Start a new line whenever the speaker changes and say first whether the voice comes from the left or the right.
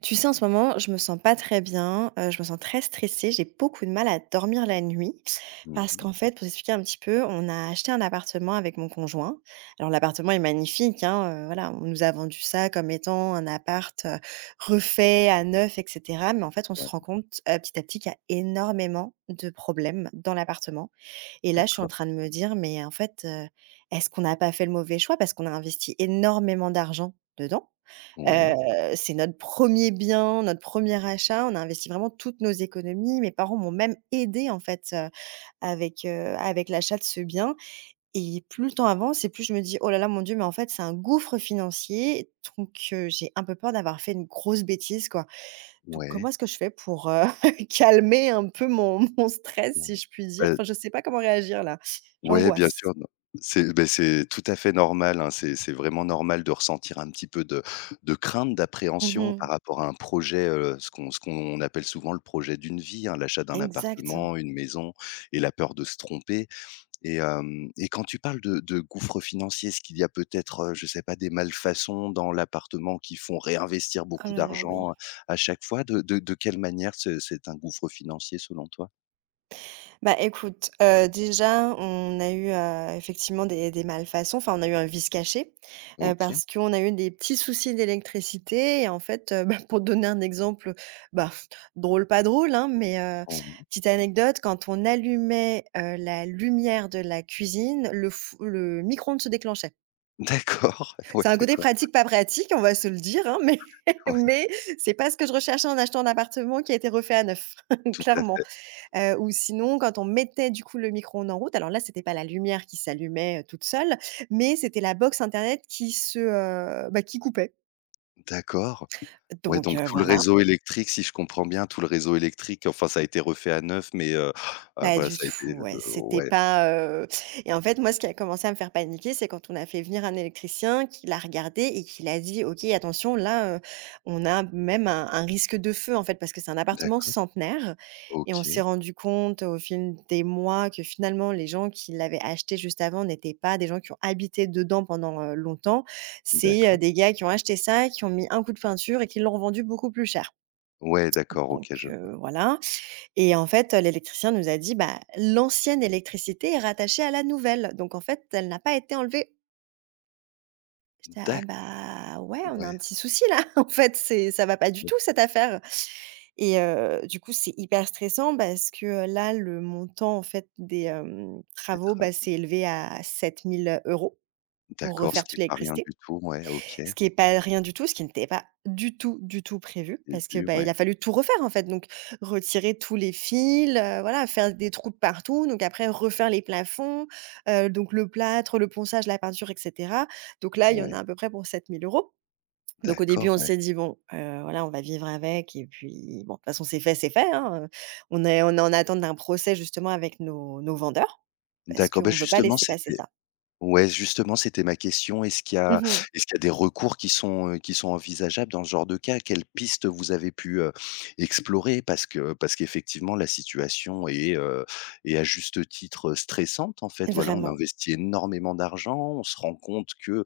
right: Tu sais, en ce moment, je me sens pas très bien, je me sens très stressée, j'ai beaucoup de mal à dormir la nuit
left: Mmh
right: parce
left: mh.
right: qu'en fait, pour t'expliquer un petit peu, on a acheté un appartement avec mon conjoint. Alors l'appartement est magnifique, hein, voilà, on nous a vendu ça comme étant un appart, refait à neuf et cetera, mais en fait, on se
left: Ouais,
right: rend compte, petit à petit qu'il y a énormément de problèmes dans l'appartement et là, je suis en
left: d'accord.
right: train de me dire: «Mais en fait, est-ce qu'on n'a pas fait le mauvais choix?» parce qu'on a investi énormément d'argent dedans.
left: Ouais,
right: C'est notre premier bien, notre premier achat. On a investi vraiment toutes nos économies. Mes parents m'ont même aidée en fait, avec l'achat de ce bien et plus le temps avance et plus je me dis: «Oh là là, mon Dieu, mais en fait, c'est un gouffre financier». Donc j'ai un peu peur d'avoir fait une grosse bêtise, quoi. Donc comment
left: ouais,
right: est-ce que je fais pour, calmer un peu mon stress, si
left: ouais.
right: je puis dire?
left: Bah,
right: Enfin, je sais pas comment réagir là.
left: ouais, bien
right: J'angoisse.
left: sûr, non. C'est c'est tout à fait normal, hein. C'est vraiment normal de ressentir un petit peu de crainte, d'appréhension
right: Mmh.
left: par rapport à un projet, ce qu'on appelle souvent le projet d'une vie, hein, l'achat d'un
right: Exact.
left: appartement, une maison et la peur de se tromper. Et quand tu parles de gouffre financier, est-ce qu'il y a peut-être, je sais pas, des malfaçons dans l'appartement qui font réinvestir
right: Oh
left: beaucoup
right: là là, oui.
left: d'argent, à chaque fois? De quelle manière ce c'est un gouffre financier selon toi?
right: Bah, écoute, déjà, on a eu, effectivement des malfaçons, enfin, on a eu un vice caché,
left: OK.
right: parce qu'on a eu des petits soucis d'électricité et en fait, bah, pour te donner un exemple, bah, drôle, pas drôle, hein, mais
left: Oui.
right: petite anecdote, quand on allumait, la lumière de la cuisine, le micro-ondes se déclenchait.
left: D'accord. Ouais,
right: C'est un côté
left: d'accord.
right: pratique, pas pratique, on va se le dire, hein, mais
left: Ouais,
right: mais c'est pas ce que je recherchais en achetant un appartement qui a été refait à neuf,
left: tout à
right: clairement.
left: fait.
right: Ou sinon quand on mettait du coup le micro-ondes en route, alors là c'était pas la lumière qui s'allumait, toute seule, mais c'était la box internet qui se, bah, qui coupait.
left: D'accord. Ouais,
right: Donc
left: donc tout le
right: voilà.
left: réseau électrique, si je comprends bien, tout le réseau électrique, enfin ça a été refait à neuf, mais
right: Pas
left: voilà,
right: du
left: ça a
right: tout,
left: été,
right: ouais, c'était
left: ouais,
right: pas, et en fait, moi, ce qui a commencé à me faire paniquer, c'est quand on a fait venir un électricien, qui l'a regardé et qui l'a dit: «OK, attention, là, on a même un risque de feu», en fait, parce que c'est un appartement
left: d'accord.
right: centenaire et on
left: OK,
right: s'est rendu compte au fil des mois que, finalement, les gens qui l'avaient acheté juste avant n'étaient pas des gens qui ont habité dedans pendant, longtemps. C'est,
left: d'accord.
right: des gars qui ont acheté ça, qui ont mis un coup de peinture et qui l'ont revendu beaucoup plus cher.
left: Ouais, d'accord,
right: Donc
left: OK, je vois.
right: voilà et en fait, l'électricien nous a dit: «Bah, l'ancienne électricité est rattachée à la nouvelle, donc en fait, elle n'a pas été enlevée». J'étais: «Ah
left: D'accord.
right: bah, ouais, on a
left: Ouais,
right: un petit souci là, en fait, c'est ça va pas du
left: donc
right: tout cette affaire» et du coup, c'est hyper stressant parce que, là, le montant, en fait, des,
left: des
right: travaux, bah,
left: travaux.
right: s'est élevé à 7 000 € pour
left: D'accord, ce
right: refaire
left: qui
right: toute
left: est pas rien
right: l'électricité.
left: du tout, ouais, OK,
right: Ce qui est pas rien du tout, ce qui n'était pas du tout, du tout prévu
left: j'ai
right: parce que,
left: vu,
right: bah, il
left: ouais,
right: a fallu tout refaire, en fait, donc retirer tous les fils, voilà, faire des trous de partout, donc après refaire les plafonds, donc le plâtre, le ponçage, la peinture et cetera. Donc là, il y en
left: ouais,
right: a à peu près pour 7 000 euros. Donc au début,
left: d'accord,
right: on
left: ouais.
right: s'est dit: «Bon, voilà, on va vivre avec et puis bon, de toute façon, c'est fait, hein», on est en attente d'un procès justement avec nos vendeurs parce
left: D'accord, bah,
right: qu'on ne veut pas
left: justement,
right: laisser passer
left: c'était
right: ça.
left: Ouais, justement, c'était ma question.
right: Mmh.
left: Est-ce qu'il y a des recours qui sont envisageables dans ce genre de cas? Quelles pistes vous avez pu, explorer? Parce qu'effectivement, la situation est, est à juste titre, stressante, en fait. Voilà, on
right: Vraiment.
left: investit énormément d'argent, on se rend compte que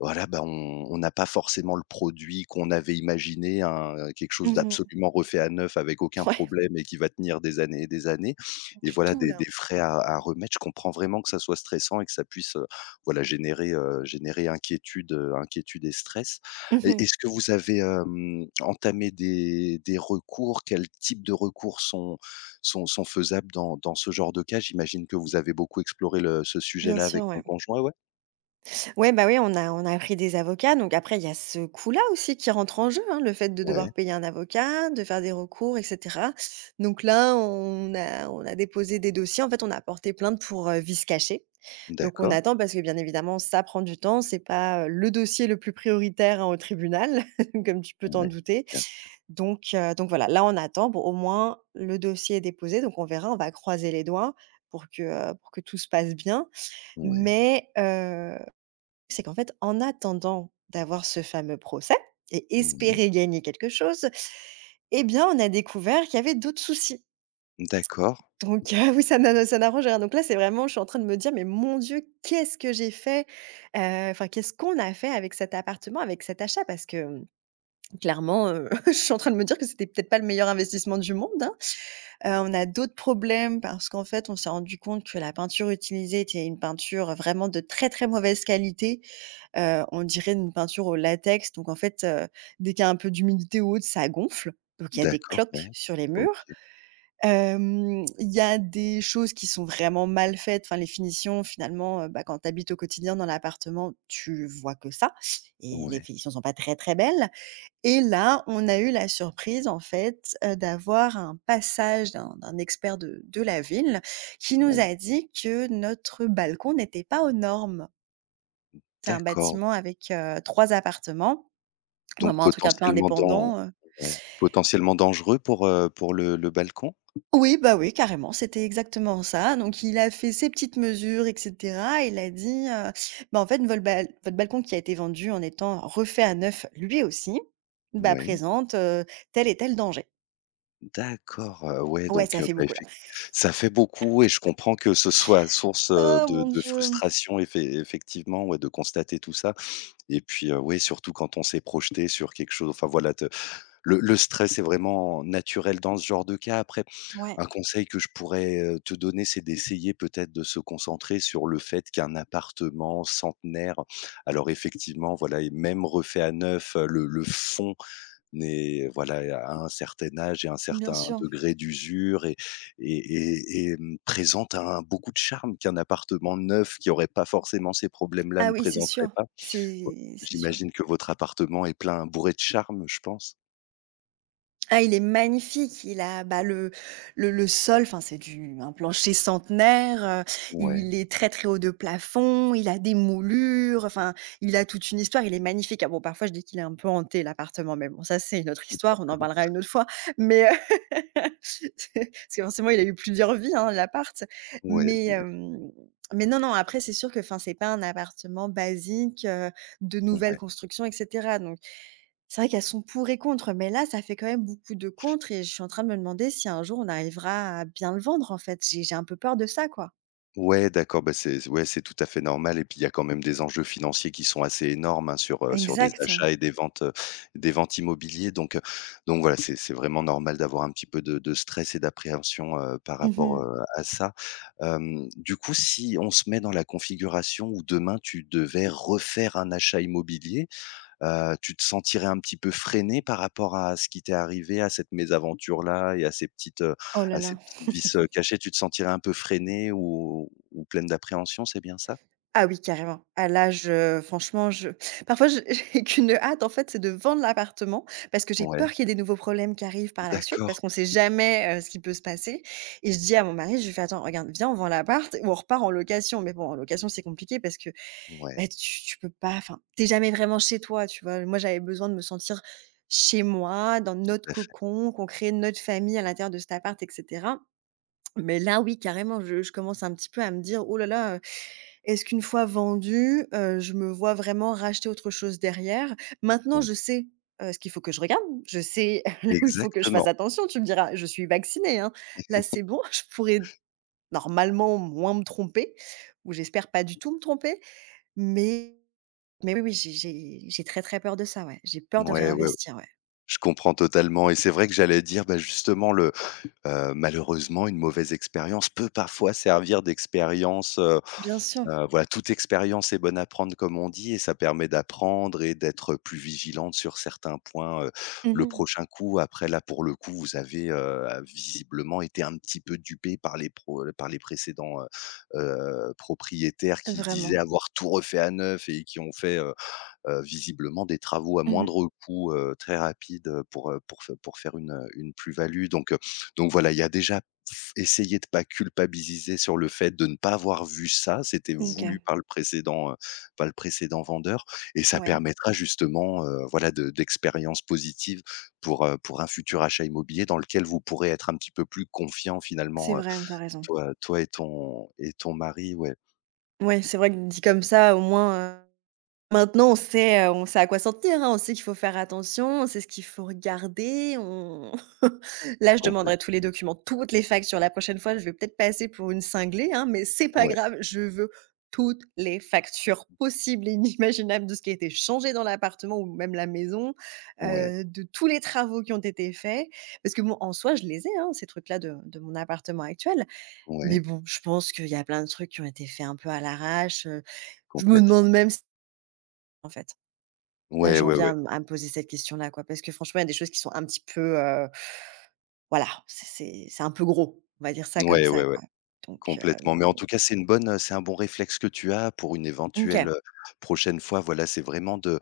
left: voilà, bah, on n'a pas forcément le produit qu'on avait imaginé, un quelque chose
right: Mmh.
left: d'absolument refait à neuf avec aucun
right: Ouais,
left: problème et qui va tenir des années et
right: du
left: voilà
right: tout là.
left: des frais à remettre. Je comprends vraiment que ça soit stressant et que ça puisse, voilà générer, générer inquiétude, inquiétude et stress et
right: Mmh.
left: est-ce que vous avez, entamé des recours? Quels types de recours sont faisables dans ce genre de cas? J'imagine que vous avez beaucoup exploré le ce
right: Bien
left: sujet-là
right: sûr,
left: avec ton
right: ouais.
left: conjoint, ouais?
right: Ouais, bah, oui, on a pris des avocats, donc après il y a ce coût-là aussi qui rentre en jeu, hein, le fait de devoir
left: Ouais,
right: payer un avocat, de faire des recours et cetera. Donc là, on a déposé des dossiers. En fait, on a porté plainte pour, vice caché. Donc on
left: d'accord.
right: attend parce que bien évidemment ça prend du temps, c'est pas, le dossier le plus prioritaire, hein, au tribunal, comme tu peux t'en
left: Ouais,
right: douter.
left: bien sûr.
right: Donc voilà, là on attend. Bon, au moins le dossier est déposé, donc on verra, on va croiser les doigts pour que, pour que tout se passe bien.
left: Ouais,
right: Mais c'est qu'en fait, en attendant d'avoir ce fameux procès et
left: ouais.
right: espérer gagner quelque chose, eh bien, on a découvert qu'il y avait d'autres soucis.
left: D'accord,
right: Donc, oui, ça n'arrange rien. Donc là, c'est vraiment je suis en train de me dire: «Mais mon Dieu, qu'est-ce que j'ai fait?» Enfin, qu'est-ce qu'on a fait avec cet appartement, avec cet achat? Parce que, clairement, je suis en train de me dire que c'était peut-être pas le meilleur investissement du monde, hein. On a d'autres problèmes parce qu'en fait, on s'est rendu compte que la peinture utilisée était une peinture vraiment de très, très mauvaise qualité. On dirait une peinture au latex, donc en fait, dès qu'il y a un peu d'humidité ou autre, ça gonfle, donc il y a des
left: d'accord,
right: cloques
left: ouais.
right: sur les murs.
left: OK.
right: Il y a des choses qui sont vraiment mal faites, enfin les finitions finalement, bah, quand tu habites au quotidien dans l'appartement, tu vois que ça et les
left: Ouais,
right: finitions sont pas très, très belles et là, on a eu la surprise en fait, d'avoir un passage d'un expert de la ville qui nous
left: ouais.
right: a dit que notre balcon n'était pas aux normes. C'est un
left: D'accord,
right: bâtiment avec, 3 appartements,
left: donc
right: vraiment un truc un peu
left: potentiellement dan
right: indépendant,
left: Ouais, potentiellement dangereux pour le balcon?
right: oui, bah, oui, carrément, c'était exactement ça. Donc il a fait ses petites mesures et cetera. Il a dit: «Bah, en fait, vol bal votre balcon qui a été vendu en étant refait à neuf lui aussi, bah,
left: Ouais,
right: présente, tel et tel danger».
left: d'accord, ouais,
right: Ouais,
left: donc,
right: ça fait
left: bah,
right: beaucoup là.
left: effec ça fait beaucoup et je comprends que ce soit source,
right: Oh mon
left: de
right: Dieu!
left: frustration effé effectivement, ouais, de constater tout ça et puis, ouais, surtout quand on s'est projeté sur quelque chose enfin voilà te le stress est vraiment naturel dans ce genre de cas. Après
right: Ouais,
left: un conseil que je pourrais, te donner, c'est d'essayer peut-être de se concentrer sur le fait qu'un appartement centenaire, alors effectivement, voilà et même refait à neuf, le fond n'est voilà, à un certain âge et un
right: bien
left: certain
right: sûr.
left: degré d'usure et et mmh, présente un beaucoup de charme qu'un appartement neuf qui aurait pas forcément ces problèmes-là
right: Ah
left: ne
right: oui, c'est
left: présenterait
right: sûr.
left: pas. Ouais,
right: C'est sûr.
left: j'imagine que votre appartement est plein bourré de charme, je pense?
right: Ah, il est magnifique, il a, bah, le sol, enfin, c'est du un plancher centenaire,
left: Ouais,
right: il est très, très haut de plafond, il a des moulures, enfin, il a toute une histoire, il est magnifique. Ah bon, parfois, je dis qu'il est un peu hanté l'appartement, mais bon, ça, c'est une autre histoire, on en
left: d'accord.
right: parlera une autre fois, mais c'est parce que forcément, il a eu plusieurs vies, hein, l'appart,
left: Ouais,
right: mais
left: j'imagine,
right: mais non, non, après, c'est sûr que, enfin, c'est pas un appartement basique, de nouvelle
left: ouais.
right: construction et cetera, donc c'est vrai qu'elles sont pour et contre, mais là, ça fait quand même beaucoup de contre et je suis en train de me demander si un jour on arrivera à bien le vendre en fait. J'ai un peu peur de ça, quoi.
left: Ouais, d'accord, bah, c'est ouais, c'est tout à fait normal et puis il y a quand même des enjeux financiers qui sont assez énormes, hein, sur, sur des
right: Exact.
left: achats et des ventes immobilières. Donc, voilà, c'est vraiment normal d'avoir un petit peu de stress et d'appréhension, par
right: Mmh.
left: rapport, à ça. Hem, du coup, si on se met dans la configuration où demain tu devais refaire un achat immobilier, tu te sentirais un petit peu freiné par rapport à ce qui t'est arrivé, à cette mésaventure-là et à ces petites,
right: Oh là
left: à
right: là.
left: ces petits vices, cachés? Tu te sentirais un peu freiné ou pleine d'appréhension, c'est bien ça?
right: Ah oui, carrément. À l'âge, je franchement, je parfois, je j'ai qu'une hâte, en fait, c'est de vendre l'appartement parce que j'ai peur
left: Ouais,
right: qu'il y ait des nouveaux problèmes qui arrivent par la suite
left: d'accord.
right: parce qu'on sait jamais, ce qui peut se passer et je dis à mon mari, je lui fais: «Attends, regarde, viens, on vend l'appart ou on repart en location». Mais bon, en location, c'est compliqué parce que,
left: Ouais,
right: bah, tu peux pas enfin, t'es jamais vraiment chez toi, tu vois? Moi, j'avais besoin de me sentir chez moi, dans
left: tout
right: notre
left: à fait.
right: cocon, qu'on crée notre famille à l'intérieur de cet appart et cetera. Mais là, oui, carrément, je commence un petit peu à me dire: «Oh là là, est-ce qu'une fois vendu, je me vois vraiment racheter autre chose derrière? Maintenant,
left: Ouais.
right: je sais, ce qu'il faut que je regarde, je sais là où il faut que je fasse
left: Exactement.
right: attention. Tu me diras, je suis vaccinée, hein. Là, c'est bon, je pourrais normalement moins me tromper ou j'espère pas du tout me tromper, mais oui, oui, j'ai très, très peur de ça, ouais. J'ai peur de
left: Ouais, ouais, ouais.
right: réinvestir, ouais.
left: Je comprends totalement et c'est vrai que j'allais dire, bah, justement le, malheureusement une mauvaise expérience peut parfois servir d'expérience.
right: Bien sûr.
left: Voilà, toute expérience est bonne à prendre comme on dit et ça permet d'apprendre et d'être plus vigilante sur certains points,
right: Mmh
left: le
right: mh.
left: prochain coup. Après là, pour le coup, vous avez, visiblement été un petit peu dupé par les pro par les précédents, propriétaires qui disaient
right: Vraiment.
left: avoir tout refait à neuf et qui ont fait, visiblement des travaux à
right: Mmh mh.
left: moindre coût, très rapide, pour f pour faire une plus-value. Donc, voilà, il y a déjà essayer de pas culpabiliser sur le fait de ne pas avoir vu ça, c'était voulu
right: OK.
left: par le précédent vendeur et ça
right: Ouais,
left: permettra justement, voilà de d'expériences positives pour un futur achat immobilier dans lequel vous pourrez être un petit peu plus confiant
right: c'est
left: finalement,
right: vrai, tu as raison.
left: toi et ton mari, ouais,
right: Ouais, c'est vrai que dit comme ça, au moins, Maintenant, on sait à quoi s'en tenir, hein. On sait qu'il faut faire attention, on sait ce qu'il faut regarder, on là, je
left: complètement,
right: demanderai tous les documents, toutes les factures. La prochaine fois, je vais peut-être passer pour une cinglée, hein, mais c'est pas
left: ouais,
right: grave, je veux toutes les factures possibles et inimaginables de ce qui a été changé dans l'appartement ou même la maison,
left: ouais,
right: de tous les travaux qui ont été faits. Parce que bon, en soi, je les ai, hein, ces trucs-là de mon appartement actuel. Mais
left: ouais,
right: bon, je pense qu'il y a plein de trucs qui ont été faits un peu à l'arrache, je me demande
left: complètement.
right: même si en fait Là,
left: Ouais,
right: j'en
left: ouais,
right: viens
left: ouais.
right: à me poser cette question-là, quoi, parce que franchement, il y a des choses qui sont un petit peu, voilà, c'est un peu gros, on va dire ça comme
left: Ouais,
right: ça,
left: ouais, ouais,
right: quoi. Donc
left: complètement. Mais en tout cas, c'est une bonne, c'est un bon réflexe que tu as pour une éventuelle,
right: OK.
left: prochaine fois. Voilà, c'est vraiment de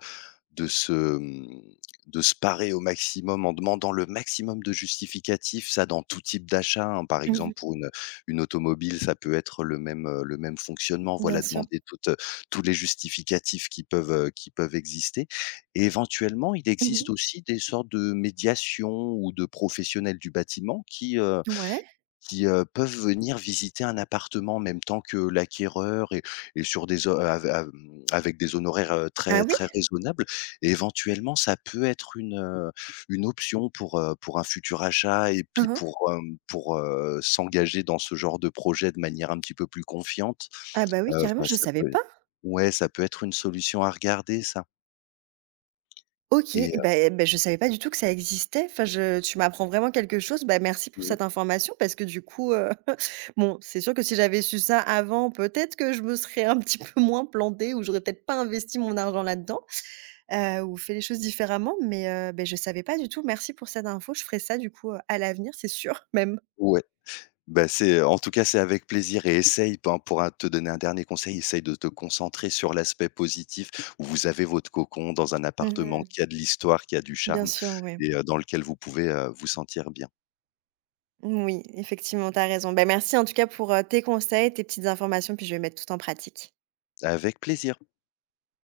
left: se, mmh, de se parer au maximum en demandant le maximum de justificatifs. Ça, dans tout type d'achat, hein. Par
right: Mmh.
left: exemple, pour une automobile, ça peut être le même fonctionnement.
right: Bien
left: Voilà,
right: sûr.
left: demander toutes, tous les justificatifs qui peuvent exister. Et éventuellement, il existe
right: Mmh.
left: aussi des sortes de médiations ou de professionnels du bâtiment
right: Ouais.
left: qui, peuvent venir visiter un appartement en même temps que l'acquéreur et sur des ho av av mmh, avec des honoraires,
right: Ah
left: très,
right: oui?
left: très raisonnables et éventuellement ça peut être une option pour un futur achat et puis
right: Hein, hein.
left: pour, s'engager dans ce genre de projet de manière un petit peu plus confiante.
right: Ah bah, oui, carrément,
left: Enfin
right: je
left: ça
right: savais
left: peut
right: pas.
left: Ouais, ça peut être une solution à regarder ça
right: OK,
left: et
right: et beh, je savais pas du tout que ça existait. Enfin, je tu m'apprends vraiment quelque chose. Bah, merci pour
left: ouais.
right: cette information parce que du coup, bon, c'est sûr que si j'avais su ça avant, peut-être que je me serais un petit peu moins plantée ou j'aurais peut-être pas investi mon argent là-dedans. Ou fait les choses différemment, mais beh, je savais pas du tout. Merci pour cette info. Je ferai ça du coup, à l'avenir, c'est sûr même.
left: Ouais. Bah, c'est en tout cas, c'est avec plaisir et essaye, ben, pour un te donner un dernier conseil, essaye de te concentrer sur l'aspect positif où vous avez votre cocon dans un appartement
right: Mmh.
left: qui a de l'histoire, qui a du
right: Bien
left: charme
right: sûr, oui.
left: et dans lequel vous pouvez, vous sentir bien.
right: Oui, effectivement, tu as raison. Ben merci en tout cas pour, tes conseils, tes petites informations, puis je vais mettre tout en pratique.
left: Avec plaisir.